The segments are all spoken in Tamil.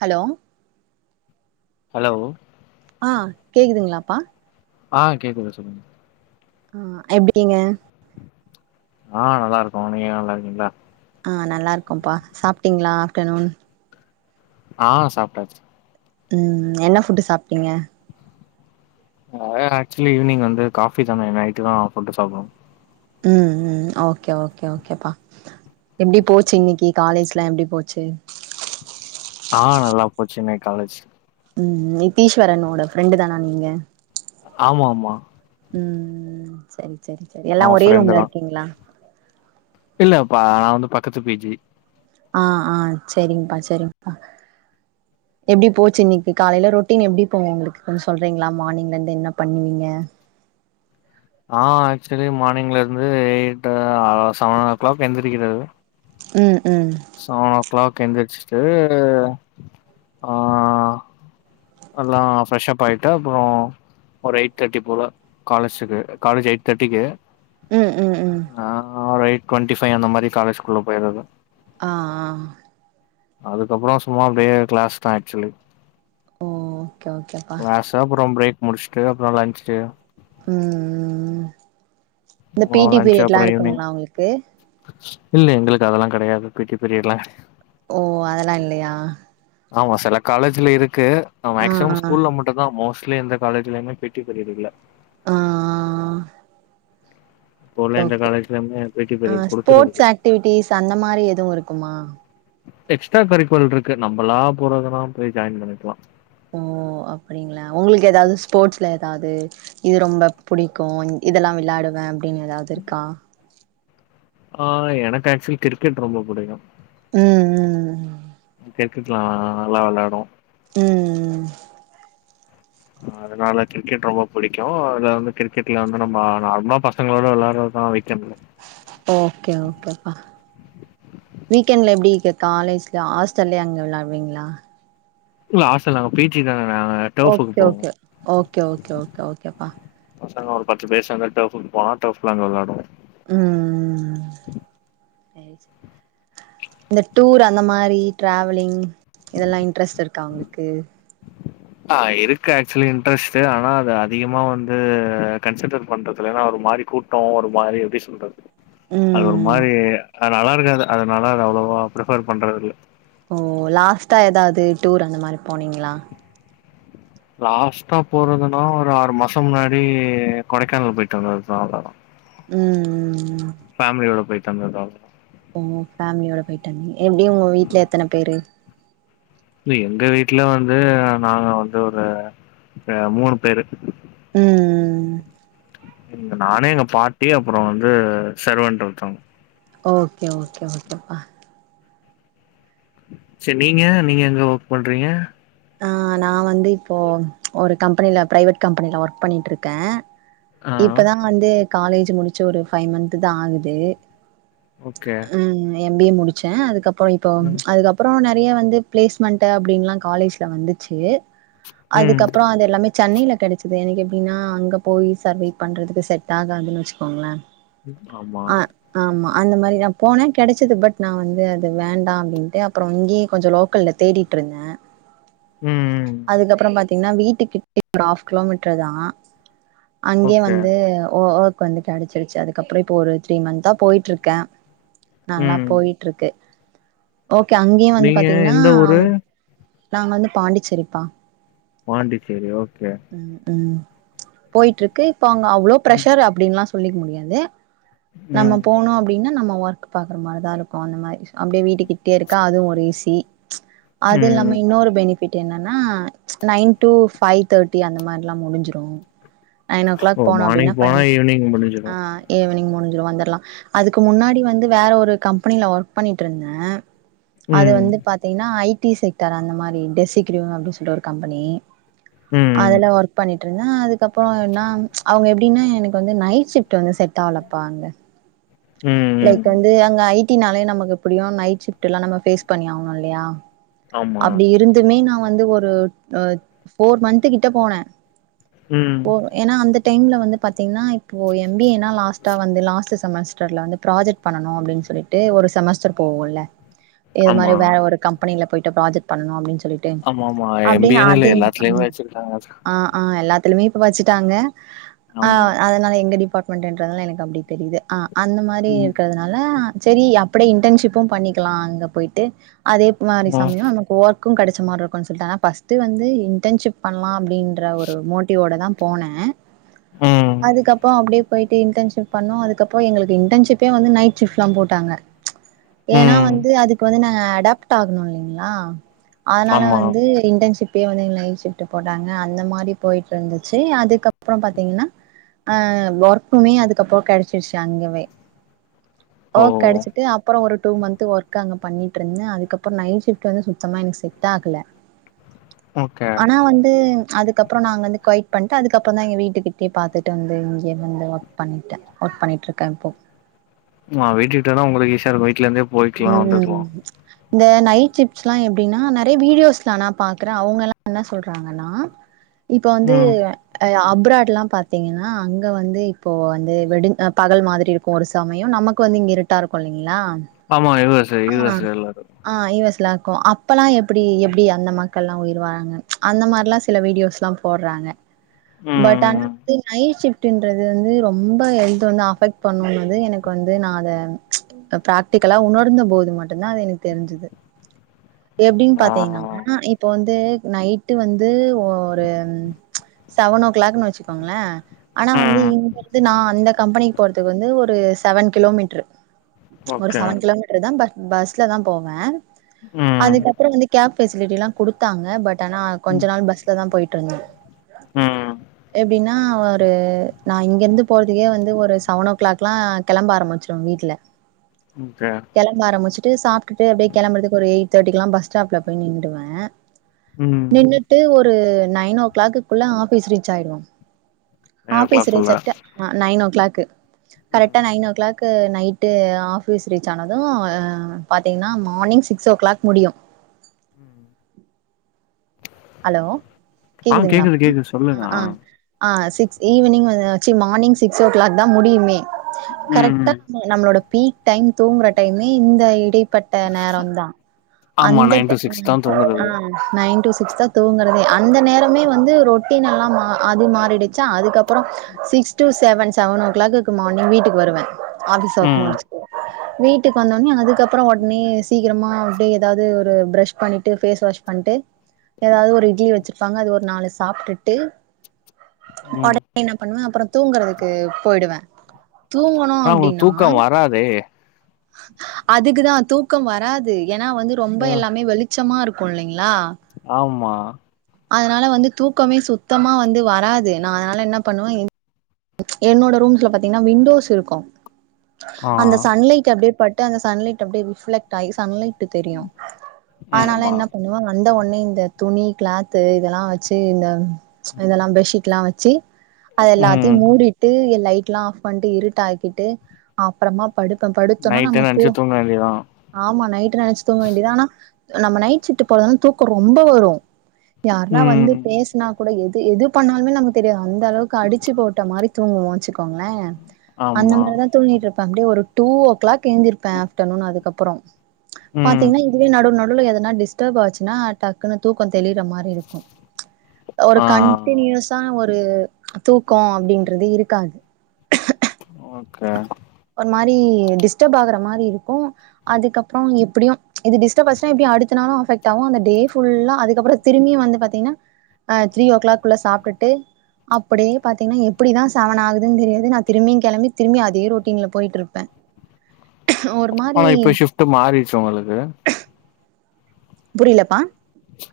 ஹலோ ஹலோ ஆ கேக்குதுங்ளா பா ஆ கேக்குது சொல்லுங்க ஆ எப்டி நீங்க ஆ நல்லா இருக்கோ நீங்க நல்லாருக்கிங்ளா ஆ நல்லா இருக்கோம்ப்பா சாப்டீங்ளா ஆப்டர்நூன் ஆ சாப்டாச்சு ம் என்ன ஃபுட் சாப்டீங்க [unintelligible] ஆக்சுவலி ஈவினிங் வந்து காஃபி தானே நைட்டு தா ஃபுட் சாப்டுவோ ம் ம் ஓகே ஓகே ஓகே பா எப்டி போச்சு இன்னிக்கி காலேஜ்லா எப்டி போச்சு ஆ நல்லா போச்சுங்க காலேஜ் ம் நிஸ்தீஷ்வரனோட ஃப்ரெண்ட் தானா நீங்க ஆமாமா ம் செரி செரி செரி எல்லா அவ ஒரே ஃப்ரெண்டு ரூம்ல தா இருக்கீங்ளா இல்லப்பா நா வந்து பக்கத்து பி ஜி ஆ ஆ செரிங்பா செரிங்பா எப்டி போச்சு இன்னிக்கு காலேல ரொட்டீன் எப்டி போவும் உங்ளுக்கு கொஞ்சோ சொல்றீங்ளா மார்னிங்ல இருந்து என்ன பண்ணி நீங்க ஆ ஆக்சுவலி மார்னிங்ல இருந்து எய்டு ஆவா செவனோ கிளாக் எந்திரிக்கறது ம் ம் செவனோ க்ளாக் எந்திரிச்சுட்டு ஆ எல்லா ஃப்ரெஷ்ப் ஆயிட்டா அப்றோ ஒரு எயிட் தேர்ட்டி போல காலேஜுக்கு காலேஜ் எயிட் தேர்ட்டிக்கு ம் ம் ம் ஆ ஒரு எய்ட் டுவெண்டிபை அந்த மாரி காலேஜ்குள்ள போயிரது ஆ ஆ அதுக்கப்றோ சும்மா அப்டியே கிளாஸ் தா ஆக்சுவலி ஓகே ஓகேப்பா கிளாசு அப்றோ பிரேக் முடிச்ட்டு அப்றோ லஞ்ச்சுடு ம்ம்ம் இந்த பீ அப்புறோ டி லன்ச்சு பீரியட்ல்லா அப்புறோ ஈவினிங் இருக்குங்ளா ஒங்களுக்கு இல்ல எங்களுக்கு அதெல்லா கெடயாது பீ டி பிரியட்ல்லா ஓ அதெல்லா இல்லையா ஆமா செல காலேஜ்ல இருக் க்கு ஆவுங்க ஆ மேக்சிமம் ஸ்கூல்ல மட்டுந்தா மோஸ்ட் இல்ல எந்த காலேஜ்லேயுமே பீ டி பீரீயட் இல்ல ஆ ஆ இப்போ உள்ள எந்த ஓகே காலேஜ்லயுமே பி டி ஆ பீரியட் ஸ்போர்ட்ஸ் குடுக்கறதில்ல ஆக்டிவிட்டிஸ் அந்த மாரி எதுவு இருக்குமா எக்ஸ்ட்ரா கரிக்குலர் இருக்கு நம்மளா போறதுனா போய் ஜாயின் பண்ணிக்கலா ஓ அப்டிங்ளா ஒங்களுக்கு ஏதாவது ஸ்போர்ட்ஸ்ல ஏதாவது இது ரொம்ப பிடிக்கு இதெல்லா வெளயாடுவே அப்டின்னு ஏதாவது இருக்கா ஆ எனக்கு ஆக்சுவலி கிரிக்கெட் ரொம்ப பிடிக்கு உம் உம் கிரிக்கெட்லா நல்லா விளயாடு உம் உம் அதனால கிரிக்கெட் ரொம்ப பிடிக்கு இதுல வந்து கிரிக்கெட்ல வந்து நம்ம நார்மலா பசங்களோட விளாடுறதுதா வீக் டைம்ல ஓகே ஓகேப்பா வீக்கெண்ட்ல எப்டி இருக்கு காலேஜ்ல ஹாஸ்டல்லய அங்க விளாடுவீங்ளா இல்ல ஹாஸ்டல் நாங்க பீ டி தா ஓகே ஒகே ஓகே ஒகே ஒகேப்பா பசங்க ஒரு பத்து பேர் சேந்து டோஃப்க்கு போனா டோஃப்ல வெளாடுவோ உம் இந்த டூர் அந்த மாரி டிராவ்லிங் இதெல்லா இன்ட்ரெஸ்ட் இருக்கா ஒங்களுக்கு ஆ இருக்கு ஆக்சுவலி இன்ட்ரெஸ்ட்டு ஆனா அது அதிகமா வந்து கன்சிடர் பண்றதுல ஏன்னா ஒரு மாரி கூட்டோ ஒரு மாரி எப்டி சொல்றது அது ஒரு ம் மாரி அது நல்லா இருக்காது அதனால அத அவ்வளவா பிரிபேர் பண்றது இல்ல ஓ லாஸ்ட்டா ஏதாவது டூர் அந்த மாரி போனீங்ளா லாஸ்டா போறதுன்னா ஒரு ஆறு மாசம் முன்னாடி கொடைக்கானல் போயிட்டு வந்ததுதா அதா உம் உம் ஃபேமிலியோட போய் தந்ததா ஓ ஃபேமிலியோட போயிட்டு வந்தேங்க எப்டி உங்க வீட்டல எத்தன பேரு எங்க வீட்ல வந்து நாங்க வந்து ஒரு மூனு பேரு ம் ங்க நானே எங்க பாட்டி அப்புறோ வந்து செர்வண்ட் ஒருத்தவங்க ஓகே ஓகே ஓகேப்பா சேரி நீங்க நீங்க எங்க ஒர்க் பண்றீங்க ஆ நா வந்து இப்போ ஒரு கம்பெனில ப்ரைவேட் கம்பெனில ஒர்க் பண்ணிட்டுருக்கே ஆ இப்பதா வந்து காலேஜ் முடிச்ச ஒரு ஃபைவ் மன்ந்த்து தா ஆகுது ஓகே எம் பி ஏ முடிச்சே அதுக்கப் அப்போஇப்போ ம். அதுக்கப்புறோ ந லலே வந்து பிளேஸ்மெண்ட் அப்படின்லா காலேஜ் தா வந்துச்சு ம். அதுக்கப்புறோ அது எல்லாமே சன்னையில கடச்சிது எனக்கு எப்டின்னா அங்க போய் சர்வையி பண்ணுறதுக்கு செட் ஆகாதுன்னு வச்சுக்கோங்களே ஆமா அந்த மாதிரி நா போனேன் கெடைச்சது பட் நா வந்து அது வேண்டா அப்டின்ட்டு அப்புறோ இங்கேயே கொஞ்சோ லோக்கல்ல தேடிட்டு இருந்தே ம், ம். அதுக்கப்புறோ பாத்தீங் ன்னா வீட்டுக்கிட்டே ஹாஃப் கிலோமீட்டர் தா அங்கே ஓகே. வந்து ஒ ஓ வந்து கிடைச்சிருச்சு அதுக்கப்புறோ இப்போ ஒரு த்ரீ மந்த்தா போயிட்டு இருக்கே நல்லா ம். போயிட்டு இருக்கு ஓகே அங்கயு வந்து நீங்க பாத்தீங்கன்னா எந்த ஊரு? நாங் வந்து பாண்டிச்சேரிப்பா பாண்டிச்சேரி ஓகே போயிட்டு இருக்கு இப்பங்க அவ்ளோ ம், பிரஷர் அப்டின்ல்லா சொ சொல்லிக்க முடியாது நம்ம ம், போனு அப்டின்னா நம்ம ஒர்க் பாக்குற மாதிரிதா இருக்கு அந்த மாரி அப்படியே வீட்டுக்கிட்டே இருக்கா அதுவு ஒரு ஈசி அது இல்லாம ம். இன்னொரு பெனி ப்ப என்னன்னா நைன் டு ஃப்வைவ் தேர்ட்டி அந்த மாதிரிலா முடிஞ்சுரு நைன் ஓ கிளாக் போனு அப்டின்னா மார்னிங் ப போனா ஈவினிங் ஆ முடிஞ்சிரும். ஈவினிங் முடிஞ் ஞ்சுரு வந்தர்லா அதுக்கு முன்னாடி வந்து வேற ஒரு கம்பெனில ஒர்க் பண்ணிட்டு இருந்தே அது ம், வந்து பாத்தீங்கன்னா ஐ டி செக்டர் அந்த மாதிரி இன்டெஸ் ஈக்கியூ அப்டின்னு சொல்லிட்டு ஒரு கம்பெனி ம், அதுல்ல ஒர்க் பண்ணி ட்ரனா அது அப்புறோ என்னா அவங்க எப் அப்டின்னா எனக்கு வந்து நைட் ஷிப்ட் வந்து செட் ஆகலப்பா அங்க ம், லைக் ம். வந்து அங்க ஐ ட்டினாலே நமக்கு எப்படியு நைட்ஷிப்ல்லா நம்ம ஃபேஸ் பண்ணி ஆவணுல்லியா இல்லையா ஆமா அப்டி இருந்துமே நா வந்து ஒரு ஒர் ஃபோர் மந்த் கிட்ட போனே ம். போ ஏன்னா அந்தட் டைம்ல வந்து பாத்தீங்கன்ன இப்போ எம் பி ஏ னா லாஸ்டா வந்து லாஸ்ட்ல செமஸ்டர்ல வந்து ப்ராஜெக்ட் பண்ணனு அப்டின்னு சொல்லிட்டு ஒரு செமஸ்டர் போவோல்ல இது ஆமா. மாதிரி வேற ஒரு கம்பெனியில போயி ப்ராஜெக்ட் பண்ணு அப்டின்னு சொ ஆமா ஆமா எம் பி ஏ ன்னு இல்ல எல்லாத்துலயுமே வச்சிருக்காங்க அது திரும்பி இப்ப வச்சுட்டாங்க ஆ அதனால எங்க டிபாட் ண்ட்ன்றதுல்லா எனக்கு அப்டி தெரியுது ஆ அந்த மாதிரி ம். இருக்கிறதுனால சரி அப் அப்படி இன்டர்ன்ஷிப்பு பண்ணிக்கலா அங்க போயிட்டு அதே மாதிரி ம், சமயமோ நமக்கு ஓத் கு கடைச்ச மாரி இருக்கு சொல்ட்டு ஆனா ஃபஸ்ட்டு வந்து இன்டர்ன்ஷிப் பண்லா அப்டின்ற ஒரு மோட்டிவோட தா போனே ம், அதுக்கப்புறோ அப்டியே போயிட்டு இன்டர்ன்ஷிப் பண்ணோ அதுக்கப்றோ எங்களுக் இடர்ன்ஷிப்பே வந்து நைட் ஷிஃப் ளா போட்டாங்க ஏன்னா ம். வந்து அதுக்கு வந்து நாங்க அடாப்ட் ஆகணு இல்லைங்களா அதனால ஆமா. வந்து இன்டன்ஷிப் இப்பே வந்துஎங்கள நைட் சஷிபிட் போட்டாங்க அந்த மாரி போயிட்டு இருந்துச்சு அதுக்கப்புறோ பாத்தீங்கன்னா அ ஒர்க்கமே அதுக்கப்புறோ கெடைச்சிருச்சு அங்கவே ஓ கெடச்சிட்டு அப்புறோ ஒரு டூ மந்த் ஒர்க் அங்க பண்ணிட்டு இருந்த அதுக்கப்புறோ நைட் ஷிஃப் வந்து சுத்தமா எனக்கு செ ட்டாகல ஓகே. ஆனா வந்து அதுக்கப்புறோ நாங்க வந்து குய பண்ணட்டு அதுக்கப்புறோதா இங்க வீட்டுக்கிட்டயே பாத்துட்டு வந்து இங்கே வந்து ஒர்க் பண்ணிட்டே ஒர்க் பண்ணிட்டு இருக்கே இப்போ ஆ வீட்டுக்கிட்டனா உங்களுக்கு ஈஷ்யாருக்கு ட்ல இருந்தே போயிக்கலா வந்துக்கலா ம் இந்த நைட் சிப்ட்ஸ்ல்லா எப்பிடின்னா நெறைய வீடியோஸ் எல்லா நா பாக்குறே அவுங்க எல்லா என்ன சொல்றாங்கன்னா இப்ப வந்து ம் அ அப் அபுராடளா பாத்தீங்கன்னா அங்க வந்து இப்போ வந்து வெடு பகல் மாதிரி இருக்கு ஒரு சமயோ நமக்கு வந்து இங்க இருட்டா இருக்கு இல்லிங் ளா ஆ யுஸ்எ யுஸ்எ எல்லா இருக் க்குலாக்கு அப் இப்பெல்லா எப்பிடி எப்பிடி அந்த மா க்கள்ல்லா உயிர் வாராங்க அந்த மாரிலா சில வீடியோஸ்ல்லா போடறாங்க பட் ம் ம் ஆனா ம். நைட் சிப் ட்டுன்றது வந்து ரொம்ப ஹெல்த் வந்து அஃபெக்ட் பண்ணு போது எனக்கு வந்து நா அத பிராடிக் க்க உணர்ந்த போது மட்டுதா அது எனக்கு தெரிஞ்சிது எப்பிடின் ஆ பாத்தீங்கன்னா இப்போ வந்து நைட்டு வந்து ஒரு செவன் ஓ கிளாக்ன்னு வச்சுக்கோங்களே ஆனா வந்து ம் இங்கந்து நா அந்த கம்பெனிக்கு போறதுக்கு வந்து ஒரு செவன் கிலோமீட்டரு ஒரு ஓகே செவன் கிலோமீட்டர்தா ப பஸ்லதா போவே ம் அதுக்கப்புறோ வந்து கேப் பெசிலிட்டிலா குடுத்தாங்க பட் ட்டனா கொஞ்ச ம் நாள் பஸ்லதா போயட்டு இருந்தே ம் எப்பிடின்னா ஒரு நா இங்கிருந்து போறதுக்கே வந்து ஒரு செவன் ஓ கிளாக்லா கெளம்ப ஆரம்பிச்சிரு வீட்ல ஓகே கெளம்ப ஆரம்புஷ்ச்சிட்டு சாப்பிட்டு அப்டியே கெளம்புறதுக்கு ஒரு எயிட் தேட்டிக்கெல்லா பஸ் ஸ்டாப்ல போய் நின்றுருவே ம் நின்னுட்டு ஒ ஒரு நைநோ ஓ க்ளாக்குகுள்ள ஆஃபீஸ் ரீச் ஆயடுவ நைன் ஓ ஆஃபீஸ் கிளாக் குள்ள ரீச்சாய்ட்டு அ நைன் ஓ க்ளாக்கு ம் கரெட்டா நைன் ஓ க்ளாக் ந்து நைட்டு ஆஃப் ஃபீச் ஆனதும் பாத்தீங்கன்னா மார்னிங் சிக்ஸ் ஓ க்ளாக் முடியும் ம். ஹலோ ஆ கேக்குதுங்களாப் கேக்குது கேக்குது சொல்லுங்க ஆ ஹஹ் ஆ சிக்ஸ் ஈவினிங் வந்தச்சு மானிங் சிக்ஸ் ஓ க்ளாக் தா முடியுமே கரெட்டா ம் நம்மளோட பீக் டைம் தூங்குற டைமே இந்த இடை பட்ட நேர தா ஆமா அந்த நைன் டு டைம் சிக்ஸ் தா தூங்குறது நைன் டூ சி த்த தூங்கறதே அந்த நேரமே வந்து ரொட்டின் எல்லா மா அது மாறிடுச்சா அதுக்கப்புற சிக்ஸ் டு செவன் செவன் ஓ க்ளாக்குக்கு மார்னிங் வீட்டுக்கு வருவே ஆஃபீஸ் ஒர்க் ம் முடிச் வீட்டுக்கு வந்தோடனே அதுக்கப்புற ஓடனே சீக்கிரமா அப்டியே ஏதாவது ஒரு ப்ரஷ் பண்ணிட்டு பேஸ் வாஷ் பண்ட்டு ஏதாவது ஒரு இட்லி வச்சிருப்பாங்க அது ஒரு நாலு சாப்ட்டுட்டு ம் ஓடனே ன்ன பண்ணுவே அப்புற தூங்கறதுக்கு போயிடுவே தூங்கணு ஆனா உங்களுக்கு அப்டின்னா தூக்க வராதே அதுக்குதா தூக்கம் வராது ஏன்னா வந்து ரொம்ப எல்லாமே வெளிச்சமா இருக்கு கொள்ளங்க ஆம்மா அதனால வந்து தூக்கமே சுத்தமா வந்து வராது நா அதனால என்ன பண்ணுவே என்னோட ரூம்ஸ்ல பாத்தீங்கன்னா விண்டோஸ் இருக்கு ஆ அந்த சன்லைட் அப்டியே பட் அங்க சன்லைட் அப்படியே ரிஃபெக்ட் ஆயி சன்லைட் தெரியு அதனால ஆமா என்ன பண்ணுவ அந்த ஒன்னே இந்த துணி கிளாத்து இதெல்லா வச்சு இந்த இதெல்லா பெட்ஷீட்ல்லா வச்சி அதெல்லா த்த ம் மூடிட்டு எல் லைட் லா ஆஃப் பண்ணிட்டு இருட்டு ஆகிட்டு அப்புறமா படுப்போ படுத்தோம்னா நம்ம நைட்டுன்னு நெனச்சு தூங் தூங்க வேண்டியதா ஆமா நைட்டு நெனச்சு தூங்க வேண்டியதா ஆனா நம்ம நைச்சிட்டு போறதுனா தூக்கோ ரொம்ப வரு யாருன்னா வந்து ம் பேசுனா கூட எது எது பண்ணாலுமே நமக்கு தெரியாது அந்த அளவுக்கு அடிச்சு போட்டு ட்ட மாதிரி தூங்குவோ வெச்சிக்குங்களே அந்த ஆமா மாதிரிதா தூங்கிட்டு இருப்பே அப்டியே ஒரு டூ ஒ க்ளாக் கேந்திருப்ப ஆஃப்டர்நூன் அதுக்கப் அப்புறோ ம் பாத்தீங்கன்னா இதுலயே நடடு நடுல எதா நா டிஸ்டர்ப் ஆச்சுன்னா டக்குனு தூக்க தெளிற மாரி இருக்கு ஒரு ஆ கன்டினியூஸான ஒரு ஒரு தூக்கோ அப்டின்றது இருக்காது ஓகே ஒரு மாதிரி டிஸ்டர்ப் ஆகுற மாதிரி இருக்கு அதுக்கப்புறோ எப்டியு இது டிஸ்டர்ப் ஆச்சினா எப்டியு அடுத்தனாலு அஃபெக்ட் ஆகு அந்த டேஃபுல்லா அதுக்கப்புறோ திரும்பியு வந்து பாத்தீங்கன்னா அ த்ரீ ஓ கிளாக் குள்ள சாப்பிட்டுட்டு அப்டியே பாத்தீங்கன்னா எப்படிதா செவன் ஆகுதுன்னு தெரியாது நா திரும்பியு கிளம்பி திரும்பி அதே ரொ ட்டின்ல போயிட்டு இருப்பே ஆனா இப்ப ஷிஃப்ட் மாறிச்சு உங்களுக்கு புரியலப்பா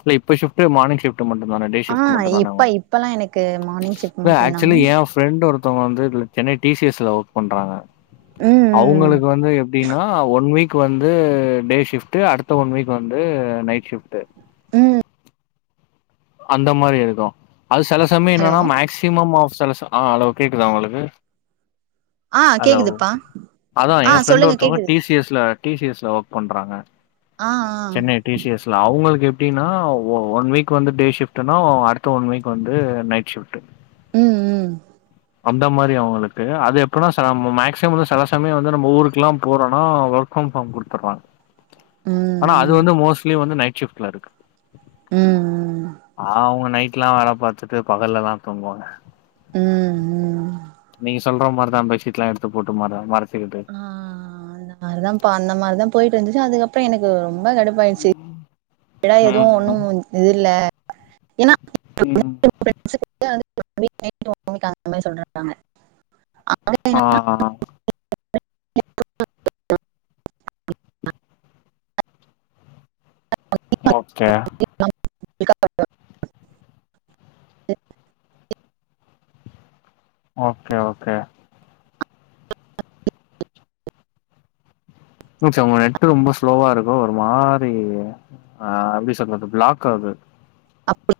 இல்ல இப்ப ஷிப்ட் மார்னி் ஷிப்ட் ட்டு மட்டு தானே டே ஆ ஷிப்டு மட்டு தானே இப்ப இப்பல்லா எனக்கு மார்னிங் ஷிஃப்ட் அவங்க மட்டுந்தா ஆக்சுவலி என் ஃப்ரண்ட் ஒருத்தவங்க வந்து சென்னை டி சி எஸ்ல ஓர்க் பண்றாங்க ம் ம் அவுங்களுக்கு வந்து எப்டின்னா ஒன் வீக் வந்து டே ஷிஃப்டு அடுத்த ஒன் வீக் வந்து நைட் ஷிஃப்டு ம் அந்த மாரி இருக்கு அது சில சமயோ ஹலோ என்னன்னா மேக்சிமம் ஆஃப் அ ஹலோ கேக்குதா உங்களுக்கு ஆ ஹலோ கேக்குதுப்பா அதா ஆ என் ப்ரெண்ட் சொல்லுங்க ஒருத்தவங்க கேக்குது டி. சி. எஸ்ல டி சி எஸ்ல ஒர்க் பண்றாங்க ஆ ஆ சென்னை டி சி எஸ்ல அவுங்களுக்கு எப் எப்டின்னா ஒ ஒன் வீக் வந்து டே ஷி ஷிஃப்ட்டுன்னா அடுத்த ஒன் வீக் வந்து நைட் ஷிஃப்ட்டு ம் ம் அந்த மாரி அவுங்களுக்கு அது எப்டினா ச மேக்சிமம் வந்து சில சமயோ வந்து நம்ம ஊருக்குயெல்லாம் போறோனா ஒர்க் ஃப்ரம் ஹோம் குடுத்துர்றாங்க ம் ஆனா அது ம் வந்து மோஸ்லி வந்து நைட் ஷிஃப்ட்ல இருக்கு ம் ம் ம் பாவோ அவுங்க நைட் எல்லா வேல பாத்துட்டு பகல்லதா தூங்குவாங்க ம் ம் நீங்கஸ் சொல்ற மாரிதா பெட்ஷீட் எல்லா எடுத்து போட்டு மர்றா மர் ஆ அதுதா அதுதாம்பா அந்த மாரிதாம் போயிட் இருந்துச்சு அதுக்கப்புறோ எனக்கு ரொம் ரொம்ப கடுப்பாயிருச்சு ஏனா எதுவு ஒண்ணு ம் இது இல்ல ஏனா [inaudible] [inaudible] ம் அந்த மாரி சொல்றாங்க ஆ ஆ [inaudible] ஓகே [inaudible] ஓகே ஓகே என்ன ஆச்சு உங்களுக்கு நெட்டு ரொம்ப ஸ்லோவா இருக்கோ ஒரு மாரி ஆ எப்டி சொல்றது பிளாக் ஆவுது அப்டி [inaudible]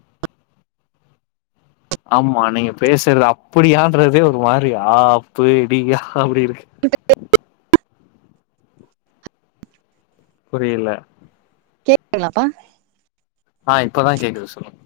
ஆம்மா நீங்க பேசுறது அப்டியான்றதே ஒரு மாரி ஆப்புடியா அப்டி இருக்கு புரில கேக்குதுங்கலாப்பா ஆ இப்பதா கேக்குது சொல்லுங்க